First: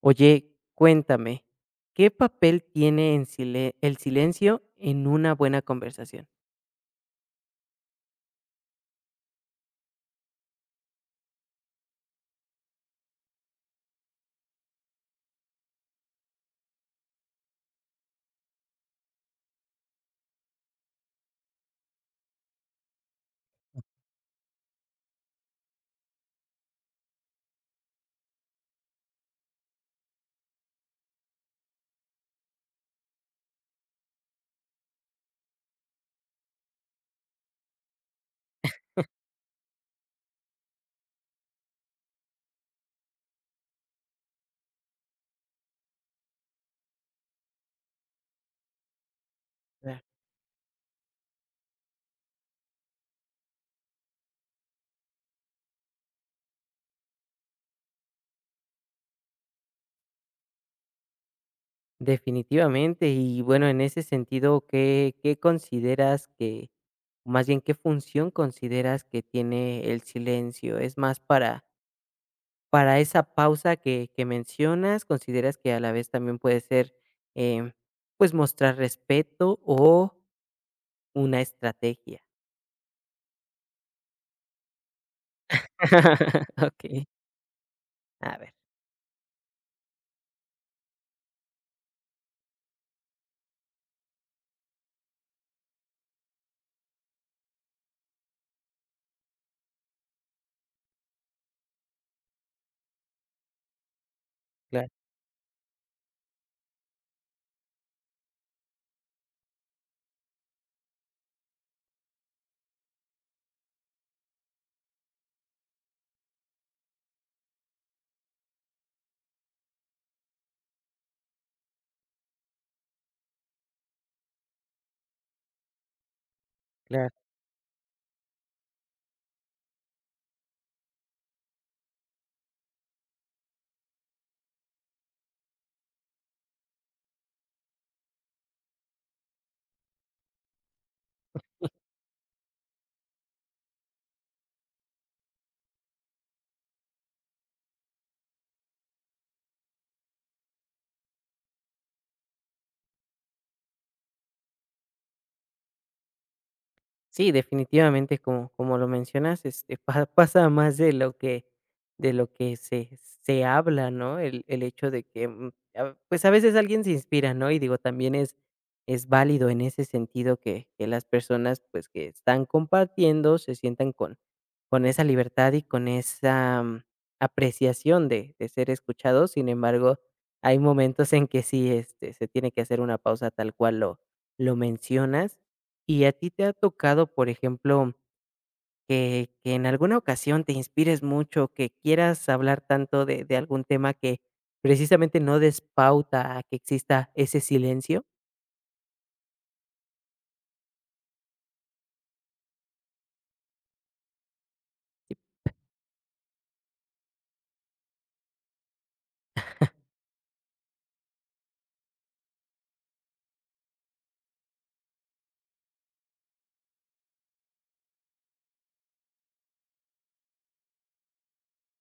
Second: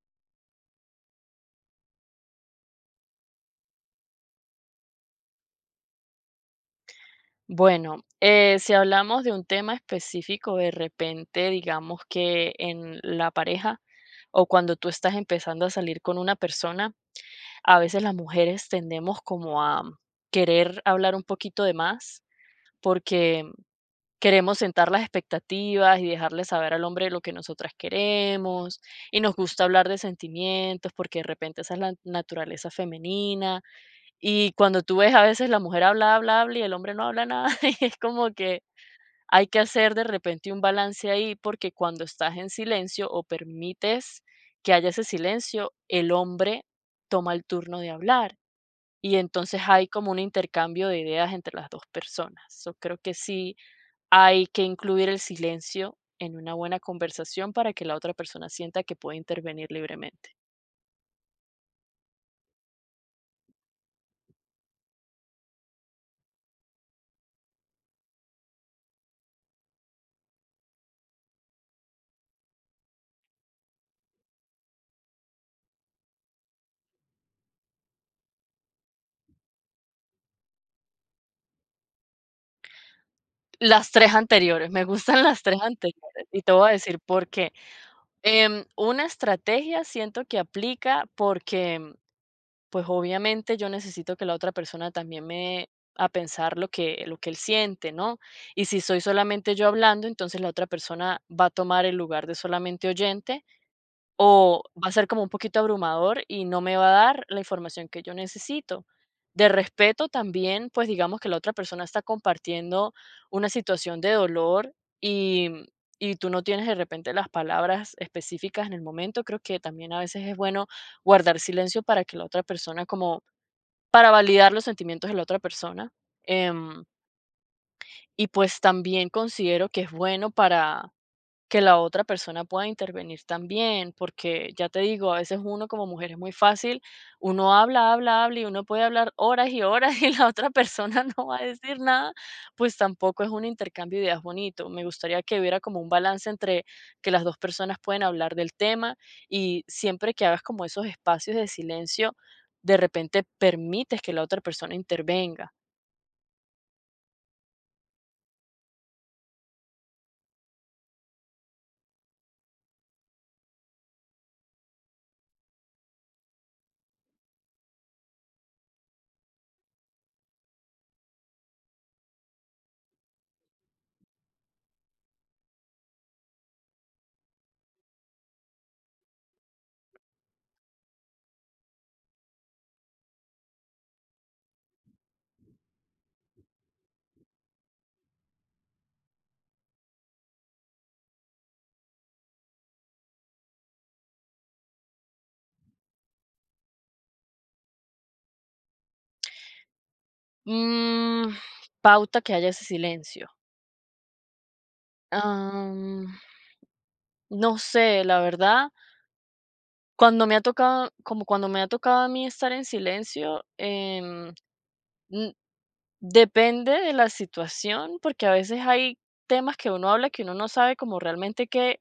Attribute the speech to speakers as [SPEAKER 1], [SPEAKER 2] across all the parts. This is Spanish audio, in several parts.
[SPEAKER 1] Oye, cuéntame, ¿qué papel tiene en el silencio en una buena conversación?
[SPEAKER 2] Bueno, si hablamos de un tema específico, de repente, digamos que en la pareja o cuando tú estás empezando a salir con una persona, a veces las mujeres tendemos como a querer hablar un poquito de más porque queremos sentar las expectativas y dejarle saber al hombre lo que nosotras queremos, y nos gusta hablar de sentimientos porque de repente esa es la naturaleza femenina. Y cuando tú ves, a veces la mujer habla, habla, habla y el hombre no habla nada y es como que hay que hacer de repente un balance ahí, porque cuando estás en silencio o permites que haya ese silencio, el hombre toma el turno de hablar y entonces hay
[SPEAKER 1] Claro.
[SPEAKER 2] como un intercambio de ideas entre las dos personas. Yo creo que sí hay que incluir el silencio en una buena conversación para que la otra persona sienta que puede intervenir libremente.
[SPEAKER 1] Definitivamente. Y bueno, en ese sentido, ¿qué consideras que, más bien, ¿qué función consideras que tiene el silencio? ¿Es más para esa pausa que mencionas? ¿Consideras que a la vez también puede ser, em, pues, mostrar respeto o una estrategia?
[SPEAKER 2] Las 3 anteriores, me gustan las 3 anteriores y te voy a decir
[SPEAKER 1] ok,
[SPEAKER 2] por qué.
[SPEAKER 1] a ver.
[SPEAKER 2] Una estrategia siento que aplica porque pues obviamente yo necesito que la otra persona también me a pensar lo que él siente, ¿no? Y si soy solamente yo hablando, entonces la otra persona va a tomar el lugar de solamente oyente o
[SPEAKER 1] Claro.
[SPEAKER 2] va a ser como un poquito abrumador y no me va a dar la información que yo necesito. De respeto también, pues digamos que la otra persona está compartiendo una situación de dolor y, y tú no tienes de repente las palabras específicas en el momento, creo que también a veces es bueno guardar silencio para que la otra persona, como para validar los sentimientos de la otra persona. Em,
[SPEAKER 1] Claro.
[SPEAKER 2] y pues también considero que es bueno para que la otra persona pueda intervenir también, porque ya te digo, a veces uno como mujer es muy fácil, uno habla, habla, habla y uno puede hablar horas y horas y la otra persona no va a decir nada, pues tampoco es un intercambio de ideas bonito. Me gustaría que hubiera como un balance entre que las dos personas pueden hablar del tema, y siempre que hagas como esos espacios de silencio, de repente permites que la otra persona intervenga.
[SPEAKER 1] Sí, definitivamente, como como lo mencionas, este, pa pasa más de lo que de lo que se se habla, ¿no? El hecho de que, a pues, a veces alguien se inspira, ¿no? Y digo, también es válido en ese sentido que las personas, pues, que están compartiendo se sientan con esa libertad y con esa, apreciación de ser escuchados. Sin embargo, hay momentos en que sí, este, se tiene que hacer una pausa tal cual lo mencionas. ¿Y a ti te ha tocado, por ejemplo, que en alguna ocasión te inspires mucho, que quieras hablar tanto de algún tema que precisamente no despauta a que exista ese silencio?
[SPEAKER 2] Mm, Pauta que haya ese
[SPEAKER 1] Sí.
[SPEAKER 2] silencio. No sé, la verdad, cuando me ha tocado, como cuando me ha tocado a mí estar en silencio, mm, depende de la situación, porque a veces hay temas que uno habla que uno no sabe como realmente qué,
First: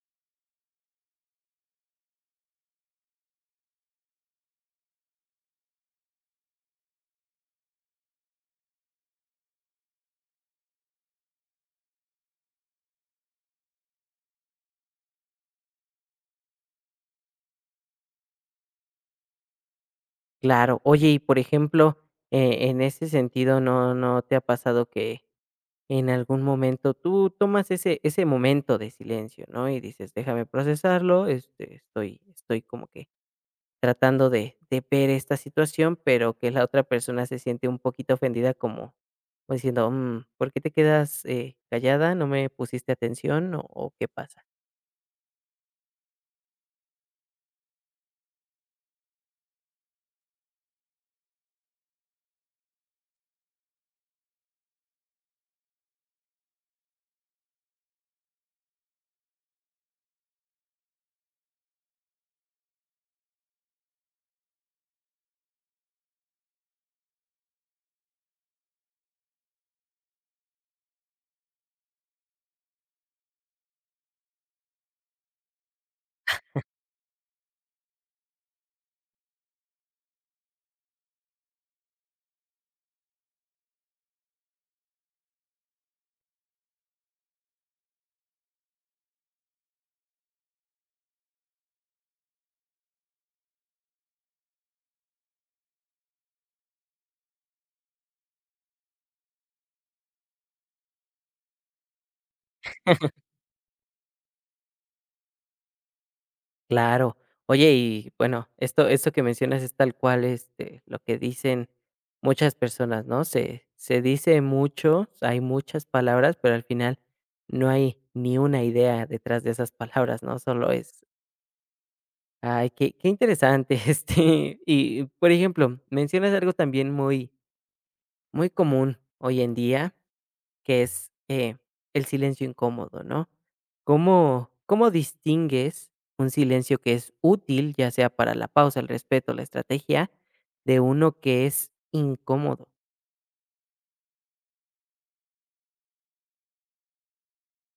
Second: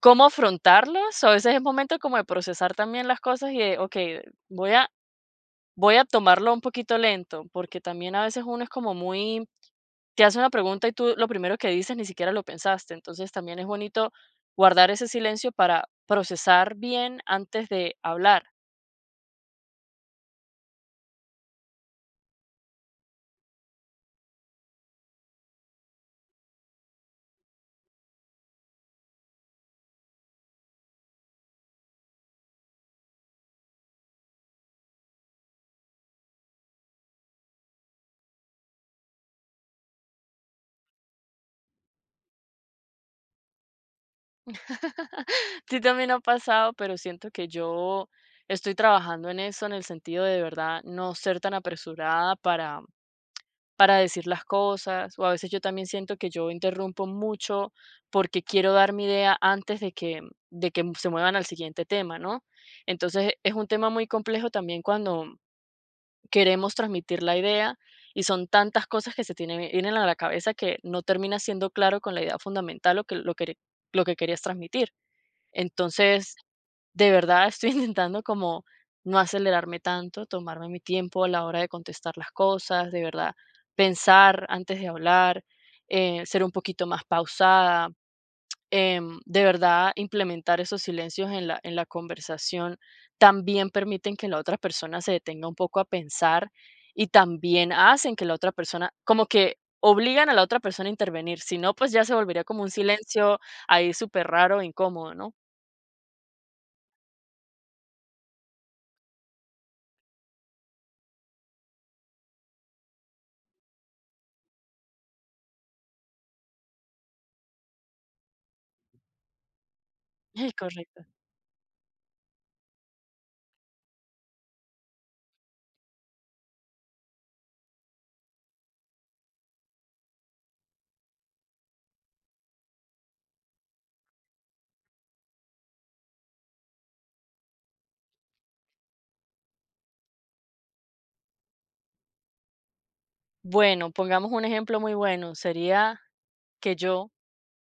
[SPEAKER 2] cómo afrontarlos, o a veces es momento como de procesar también las cosas y de, okey, voy a voy a tomarlo un poquito lento, porque también a veces uno es como muy, te hace una pregunta y tú lo primero que dices ni siquiera lo pensaste. Entonces también es bonito guardar ese silencio para procesar bien antes de hablar.
[SPEAKER 1] Claro. Oye, y por ejemplo, en ese sentido, ¿no, no te ha pasado que en algún momento tú tomas ese, ese momento de silencio? ¿No? Y dices, déjame procesarlo, este, estoy como que tratando de ver esta situación, pero que la otra persona se siente un poquito ofendida como como diciendo: "Mm, ¿por qué te quedas, callada? ¿No me pusiste atención o qué pasa?".
[SPEAKER 2] Sí, también ha pasado, pero siento que yo estoy trabajando en eso, en el sentido de verdad no ser tan apresurada para, decir las cosas. O a veces yo también siento que yo interrumpo mucho porque quiero dar mi idea antes de que se muevan al siguiente tema, ¿no? Entonces es un tema muy complejo también cuando queremos transmitir la idea y son tantas cosas que se tiene- vienen a la cabeza, que no termina siendo claro con la idea fundamental lo que, querías transmitir. Entonces, de verdad estoy intentando como no acelerarme tanto, tomarme mi tiempo a la hora de contestar las cosas, de verdad pensar antes de hablar, ser un poquito más pausada, de verdad implementar esos silencios en la conversación también permiten que la otra persona se detenga un poco a pensar, y también hacen que la otra persona, como que obligan a la otra persona a intervenir, si no, pues ya se volvería como un silencio ahí súper raro, incómodo, ¿no?
[SPEAKER 1] Claro. Oye, y bueno, esto esto que mencionas es tal cual, este, lo que dicen muchas personas, ¿no? Se dice mucho, hay muchas palabras, pero al final no hay ni una idea detrás de esas palabras, ¿no? Solo
[SPEAKER 2] Correcto.
[SPEAKER 1] es. Ay, qué qué interesante, este, y, por ejemplo, mencionas algo también muy muy común hoy en día, que es, el silencio incómodo, ¿no? ¿Cómo distingues un silencio que es útil, ya sea para la pausa, el respeto, la estrategia, de uno que es incómodo?
[SPEAKER 2] Bueno, pongamos un ejemplo muy bueno. Sería que yo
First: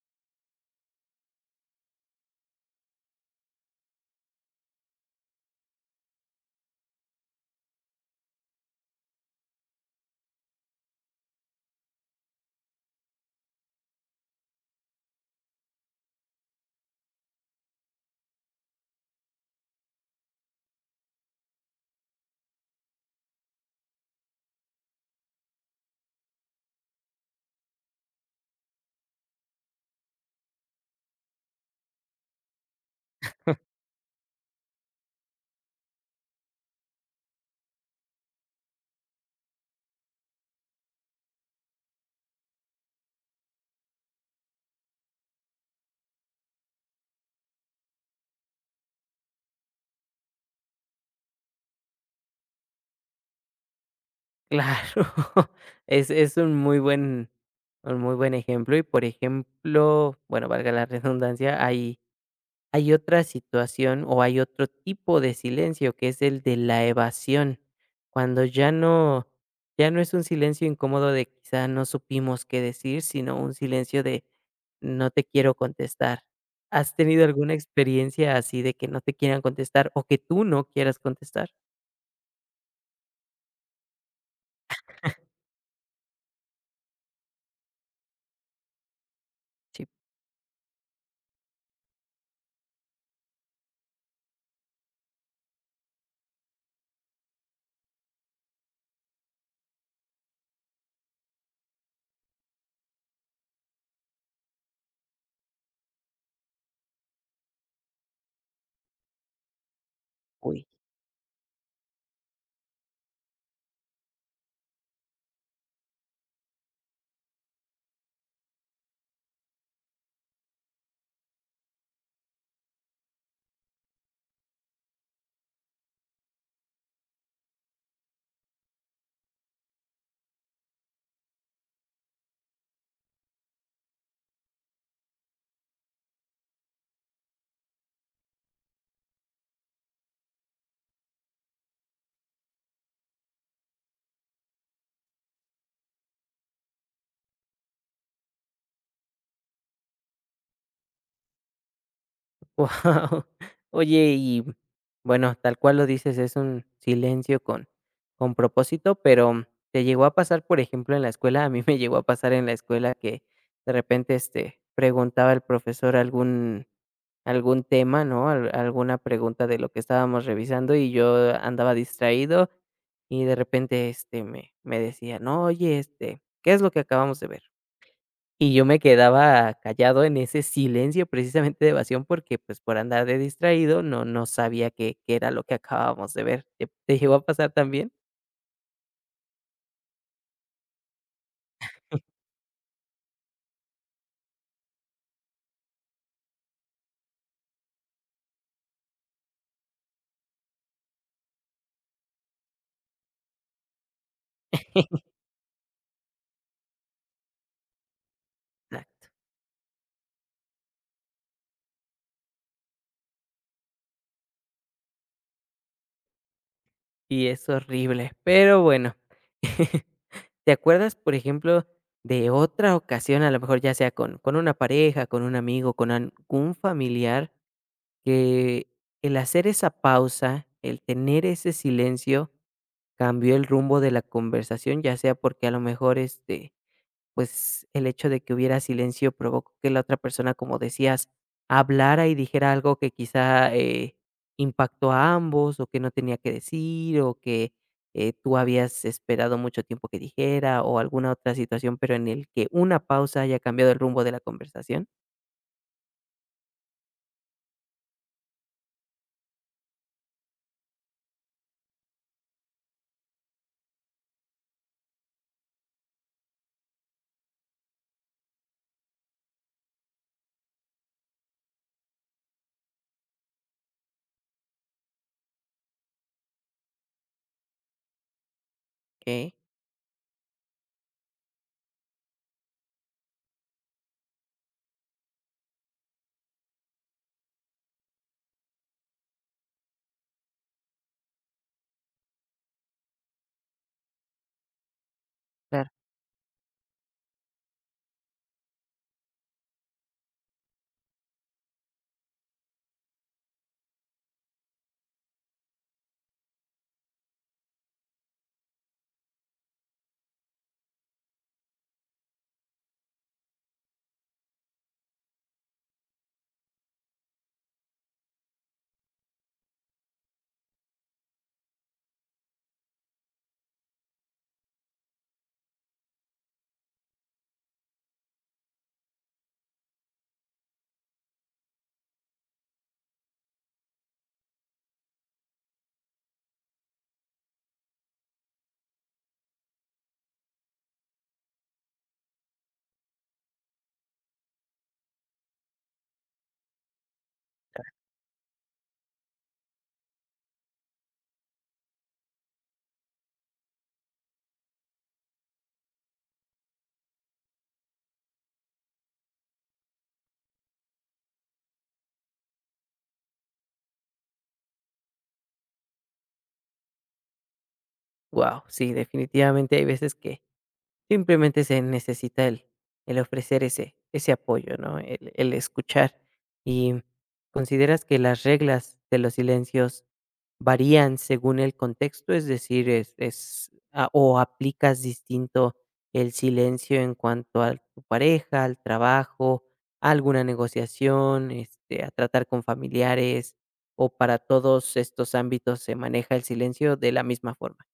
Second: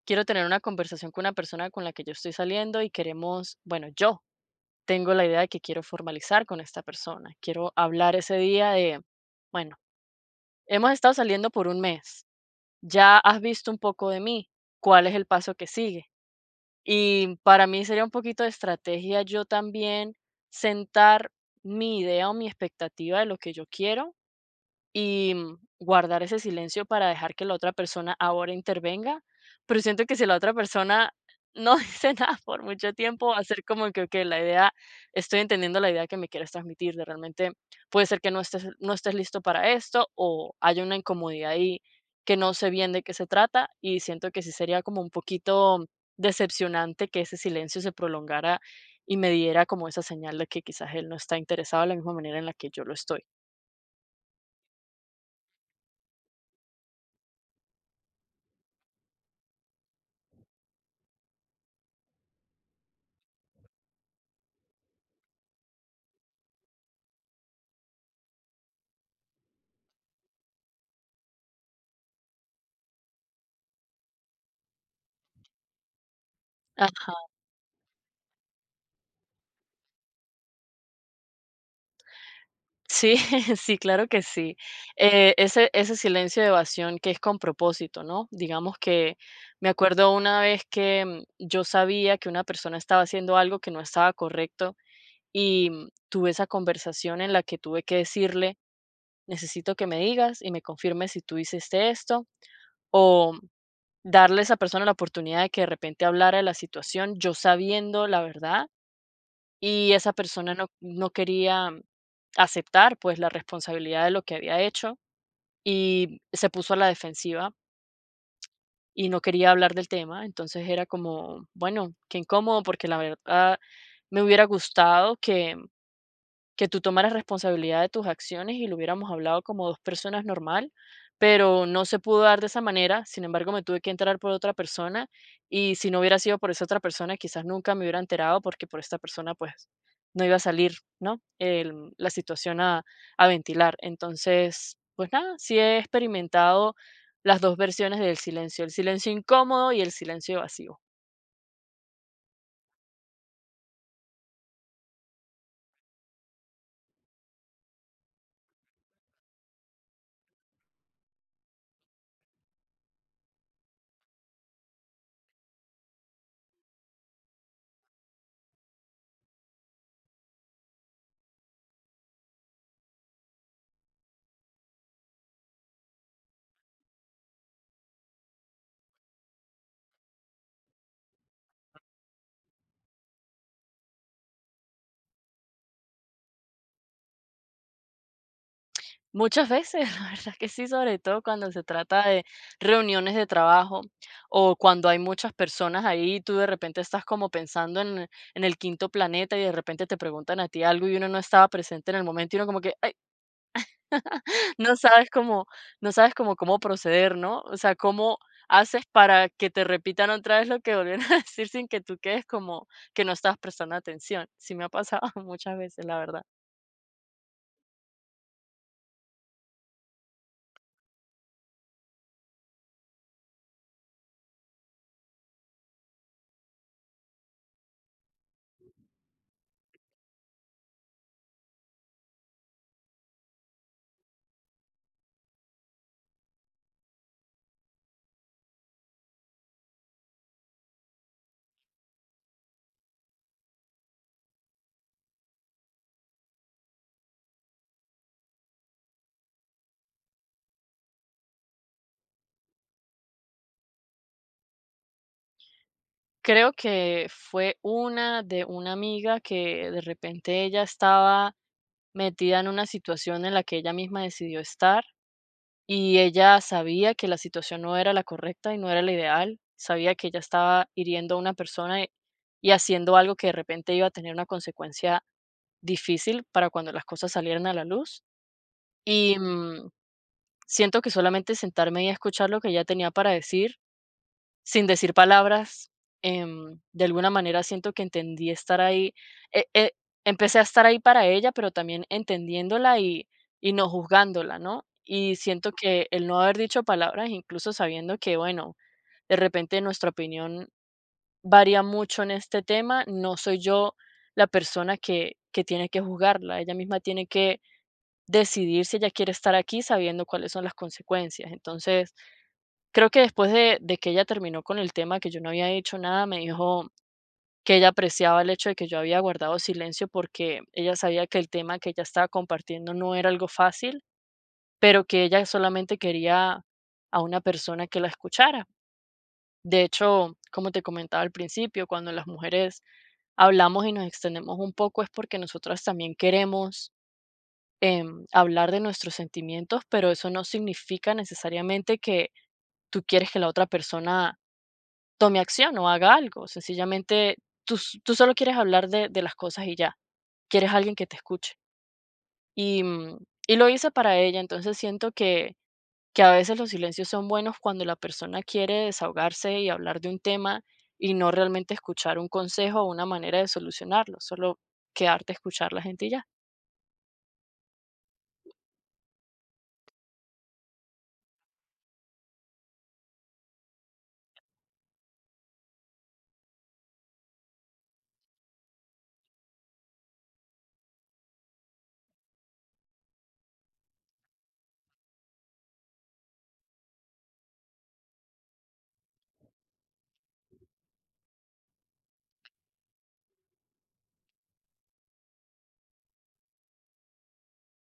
[SPEAKER 2] quiero tener una conversación con una persona con la que yo estoy saliendo y queremos, bueno, yo tengo la idea de que quiero formalizar con esta persona. Quiero hablar ese día de, bueno, hemos estado saliendo por un mes, ya has visto un poco de mí, ¿cuál es el paso que sigue? Y para mí sería un poquito de estrategia yo también sentar mi idea o mi expectativa de lo que yo quiero, y guardar ese silencio para dejar que la otra persona ahora intervenga, pero siento que si la otra persona no dice nada por mucho tiempo, hacer como que, ok, la idea, estoy entendiendo la idea que me quieres transmitir, de realmente puede ser que no estés, no estés listo para esto, o hay una incomodidad ahí que no sé bien de qué se trata, y siento que sí sería como un poquito decepcionante que ese silencio se prolongara y me diera como esa señal de que quizás él no está interesado de la misma manera en la que yo lo estoy.
[SPEAKER 1] Claro, es un muy buen ejemplo y, por ejemplo, bueno, valga la redundancia, hay otra situación o hay otro tipo de silencio que es el de la evasión, cuando ya no ya no es un silencio incómodo de quizá no supimos qué decir, sino un silencio de no te quiero contestar. ¿Has
[SPEAKER 2] Ajá.
[SPEAKER 1] tenido alguna experiencia así de que no te quieran contestar o que tú no quieras contestar?
[SPEAKER 2] Sí, sí, claro que sí. Ese, ese silencio de evasión que es con propósito, ¿no? Digamos que me acuerdo una vez que yo sabía que una persona estaba haciendo algo que no estaba correcto, y tuve esa conversación en la que tuve que decirle, necesito que me digas y me confirmes si tú hiciste esto, o darle a esa persona la oportunidad de que de repente hablara de la situación, yo sabiendo la verdad, y esa persona
[SPEAKER 1] Sí.
[SPEAKER 2] no quería aceptar pues la responsabilidad de lo que había hecho y se puso a la defensiva y no quería hablar del tema. Entonces era como, bueno, qué incómodo, porque la verdad me hubiera gustado que tú tomaras responsabilidad de tus acciones y lo hubiéramos hablado como dos personas normal, pero no se pudo dar de esa manera. Sin embargo, me tuve que enterar por otra persona, y si no hubiera sido por esa otra persona quizás nunca me hubiera enterado, porque por esta persona pues no iba a salir, ¿no?, el- la situación a ventilar. Entonces, pues nada, sí he experimentado las dos versiones del silencio: el silencio incómodo y el silencio vacío.
[SPEAKER 1] Guau. Oye, y bueno, tal cual lo dices, es un silencio con propósito, pero te llegó a pasar, por ejemplo, en la escuela. A mí me llegó a pasar en la escuela que de repente este, preguntaba el profesor algún, algún tema, ¿no? Alguna pregunta de lo que estábamos revisando y yo andaba distraído y de repente este, me decía, no, oye, este, ¿qué es lo que acabamos de ver? Y yo me quedaba callado en ese silencio precisamente de evasión porque, pues, por andar de distraído no sabía qué qué era lo que acabábamos de ver. Te llegó a pasar también?
[SPEAKER 2] Muchas veces, la verdad que sí, sobre todo cuando se trata de reuniones de trabajo o cuando hay muchas personas ahí y tú de repente estás como pensando en el quinto planeta y de repente te preguntan a ti algo y uno no estaba presente en el momento y uno como que ay, no sabes cómo, no sabes cómo, cómo proceder, ¿no? O sea, cómo haces
[SPEAKER 1] Exacto,
[SPEAKER 2] para que te repitan otra vez lo que volvieron a decir sin que tú quedes como que no estás prestando atención. Sí me ha pasado muchas veces, la verdad.
[SPEAKER 1] y es horrible, pero bueno. ¿Te acuerdas, por ejemplo, de otra ocasión, a lo mejor ya sea con una pareja, con un amigo, con algún familiar, que el hacer esa pausa, el tener ese silencio, cambió el rumbo de la conversación? Ya sea porque a lo mejor, este, pues, el hecho de que hubiera silencio provocó que la otra persona, como decías, hablara y dijera algo que quizá, impactó a ambos, o que no tenía que decir, o que, tú habías esperado mucho tiempo que dijera, o alguna otra situación, pero en el que una pausa haya cambiado el rumbo de la conversación.
[SPEAKER 2] Creo que fue una de una amiga que de repente ella estaba metida en una situación en la que ella misma decidió estar, y ella sabía que la situación no era la correcta y no era la ideal, sabía que ella estaba hiriendo a una persona y haciendo algo que de repente iba a tener una consecuencia difícil para cuando las cosas salieran a la luz. Y
[SPEAKER 1] Okey.
[SPEAKER 2] siento que solamente sentarme y escuchar lo que ella tenía para decir, sin decir palabras, em, de alguna manera siento que entendí estar ahí, eh, eh, empecé a estar ahí para ella, pero también entendiéndola y no juzgándola, ¿no? Y siento
[SPEAKER 1] Claro.
[SPEAKER 2] que el no haber dicho palabras, incluso sabiendo que, bueno, de repente nuestra opinión varía mucho en este tema, no soy yo la persona que tiene que juzgarla, ella misma tiene que decidir si ella quiere estar aquí sabiendo cuáles son las consecuencias. Entonces, creo que después de que ella terminó con el tema, que yo no había dicho nada, me dijo que ella apreciaba el hecho de que yo había guardado silencio, porque ella sabía que el tema que ella estaba compartiendo no era algo fácil, pero que ella solamente quería a una persona que la escuchara. De hecho, como te comentaba al principio, cuando las mujeres hablamos y nos extendemos un poco es porque nosotras también queremos, hablar de nuestros sentimientos, pero eso no significa necesariamente que tú quieres que la otra persona tome acción o haga algo. Sencillamente, tú, tú solo quieres hablar de las cosas y ya. Quieres alguien que te escuche. Y, mm, y lo hice para ella, entonces siento que a veces los silencios son buenos cuando la persona quiere desahogarse y hablar de un tema y no realmente escuchar un consejo o una manera de solucionarlo, solo quedarte a escuchar la gente y ya.
[SPEAKER 1] Wow. Sí, definitivamente hay veces que simplemente se necesita el ofrecer ese ese apoyo, ¿no? El escuchar. ¿Y consideras que las reglas de los silencios varían según el contexto? Es decir, es a o aplicas distinto el silencio en cuanto a tu pareja, al trabajo, a alguna negociación, este, a tratar con familiares, o para todos estos ámbitos se maneja el silencio de la misma forma.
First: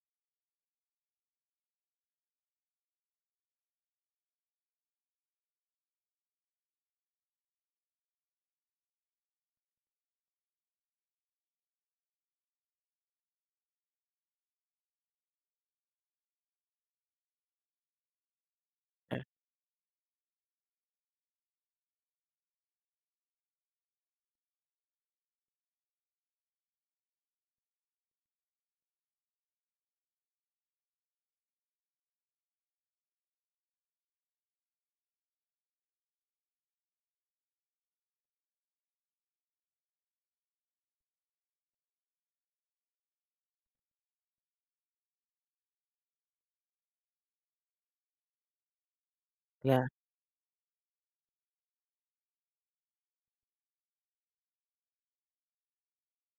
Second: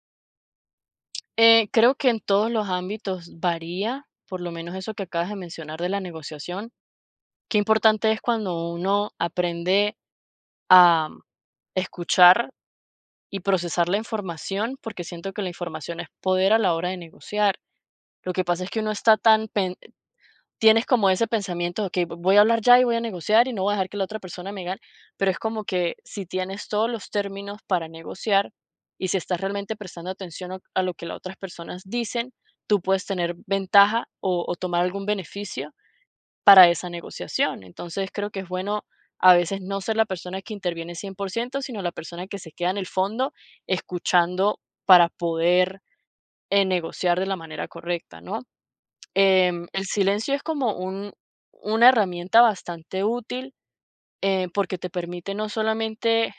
[SPEAKER 2] Creo que en todos los ámbitos varía, por lo menos eso que acabas de mencionar de la negociación. Qué importante es cuando uno aprende a escuchar y procesar la información, porque siento que la información es poder a la hora de negociar. Lo que pasa es que uno está tan, tienes como ese pensamiento, ok, voy a hablar ya y voy a negociar y no voy a dejar que la otra persona me gane, pero es como que si tienes todos los términos para negociar y si estás realmente prestando atención a lo que las otras personas dicen, tú puedes tener ventaja o tomar algún beneficio para esa negociación. Entonces, creo que es bueno a veces no ser la persona que interviene 100%, sino la persona que se queda en el fondo escuchando para poder, negociar de la manera correcta, ¿no? El silencio es como un, una herramienta bastante útil, porque te permite no solamente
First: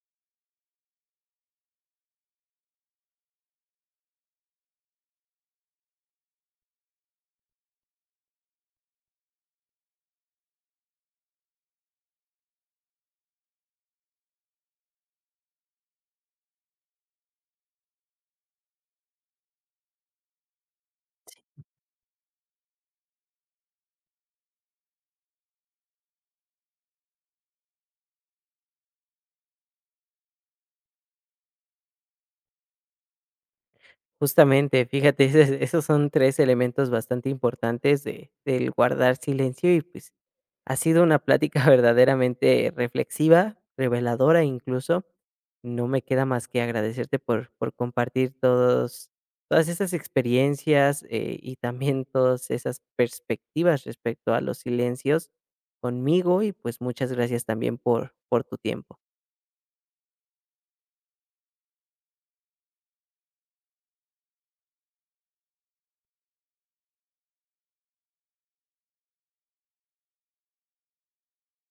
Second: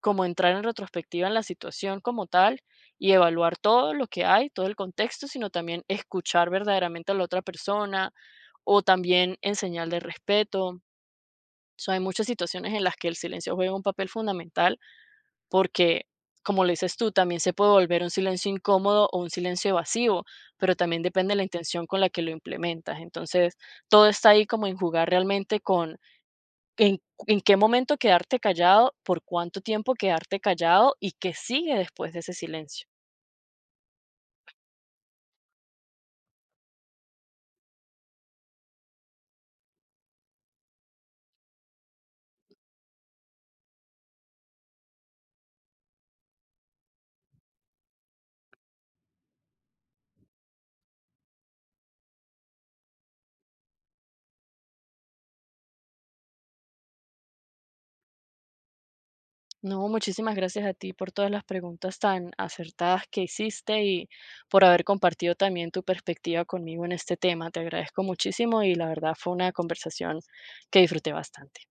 [SPEAKER 2] como entrar en retrospectiva en la situación como tal y evaluar todo lo que hay, todo el contexto, sino también escuchar verdaderamente a la otra persona o también en señal de respeto. So, hay muchas situaciones en las que el silencio juega un papel fundamental porque, como lo dices tú, también se puede volver un silencio incómodo o un silencio evasivo, pero también depende de la intención con la que lo implementas. Entonces, todo está ahí como en jugar realmente con, en, en, qué momento quedarte callado, por cuánto tiempo quedarte callado y qué sigue después de ese silencio.
[SPEAKER 1] Justamente, fíjate, esos esos son 3 elementos bastante importantes de del guardar silencio y, pues, ha sido una plática verdaderamente reflexiva, reveladora incluso. No me queda más que agradecerte por compartir todos todas esas experiencias, y también todas esas perspectivas respecto a los silencios conmigo y, pues, muchas gracias también por tu tiempo.
[SPEAKER 2] No, muchísimas gracias a ti por todas las preguntas tan acertadas que hiciste y por haber compartido también tu perspectiva conmigo en este tema. Te agradezco muchísimo y la verdad fue una conversación que disfruté bastante.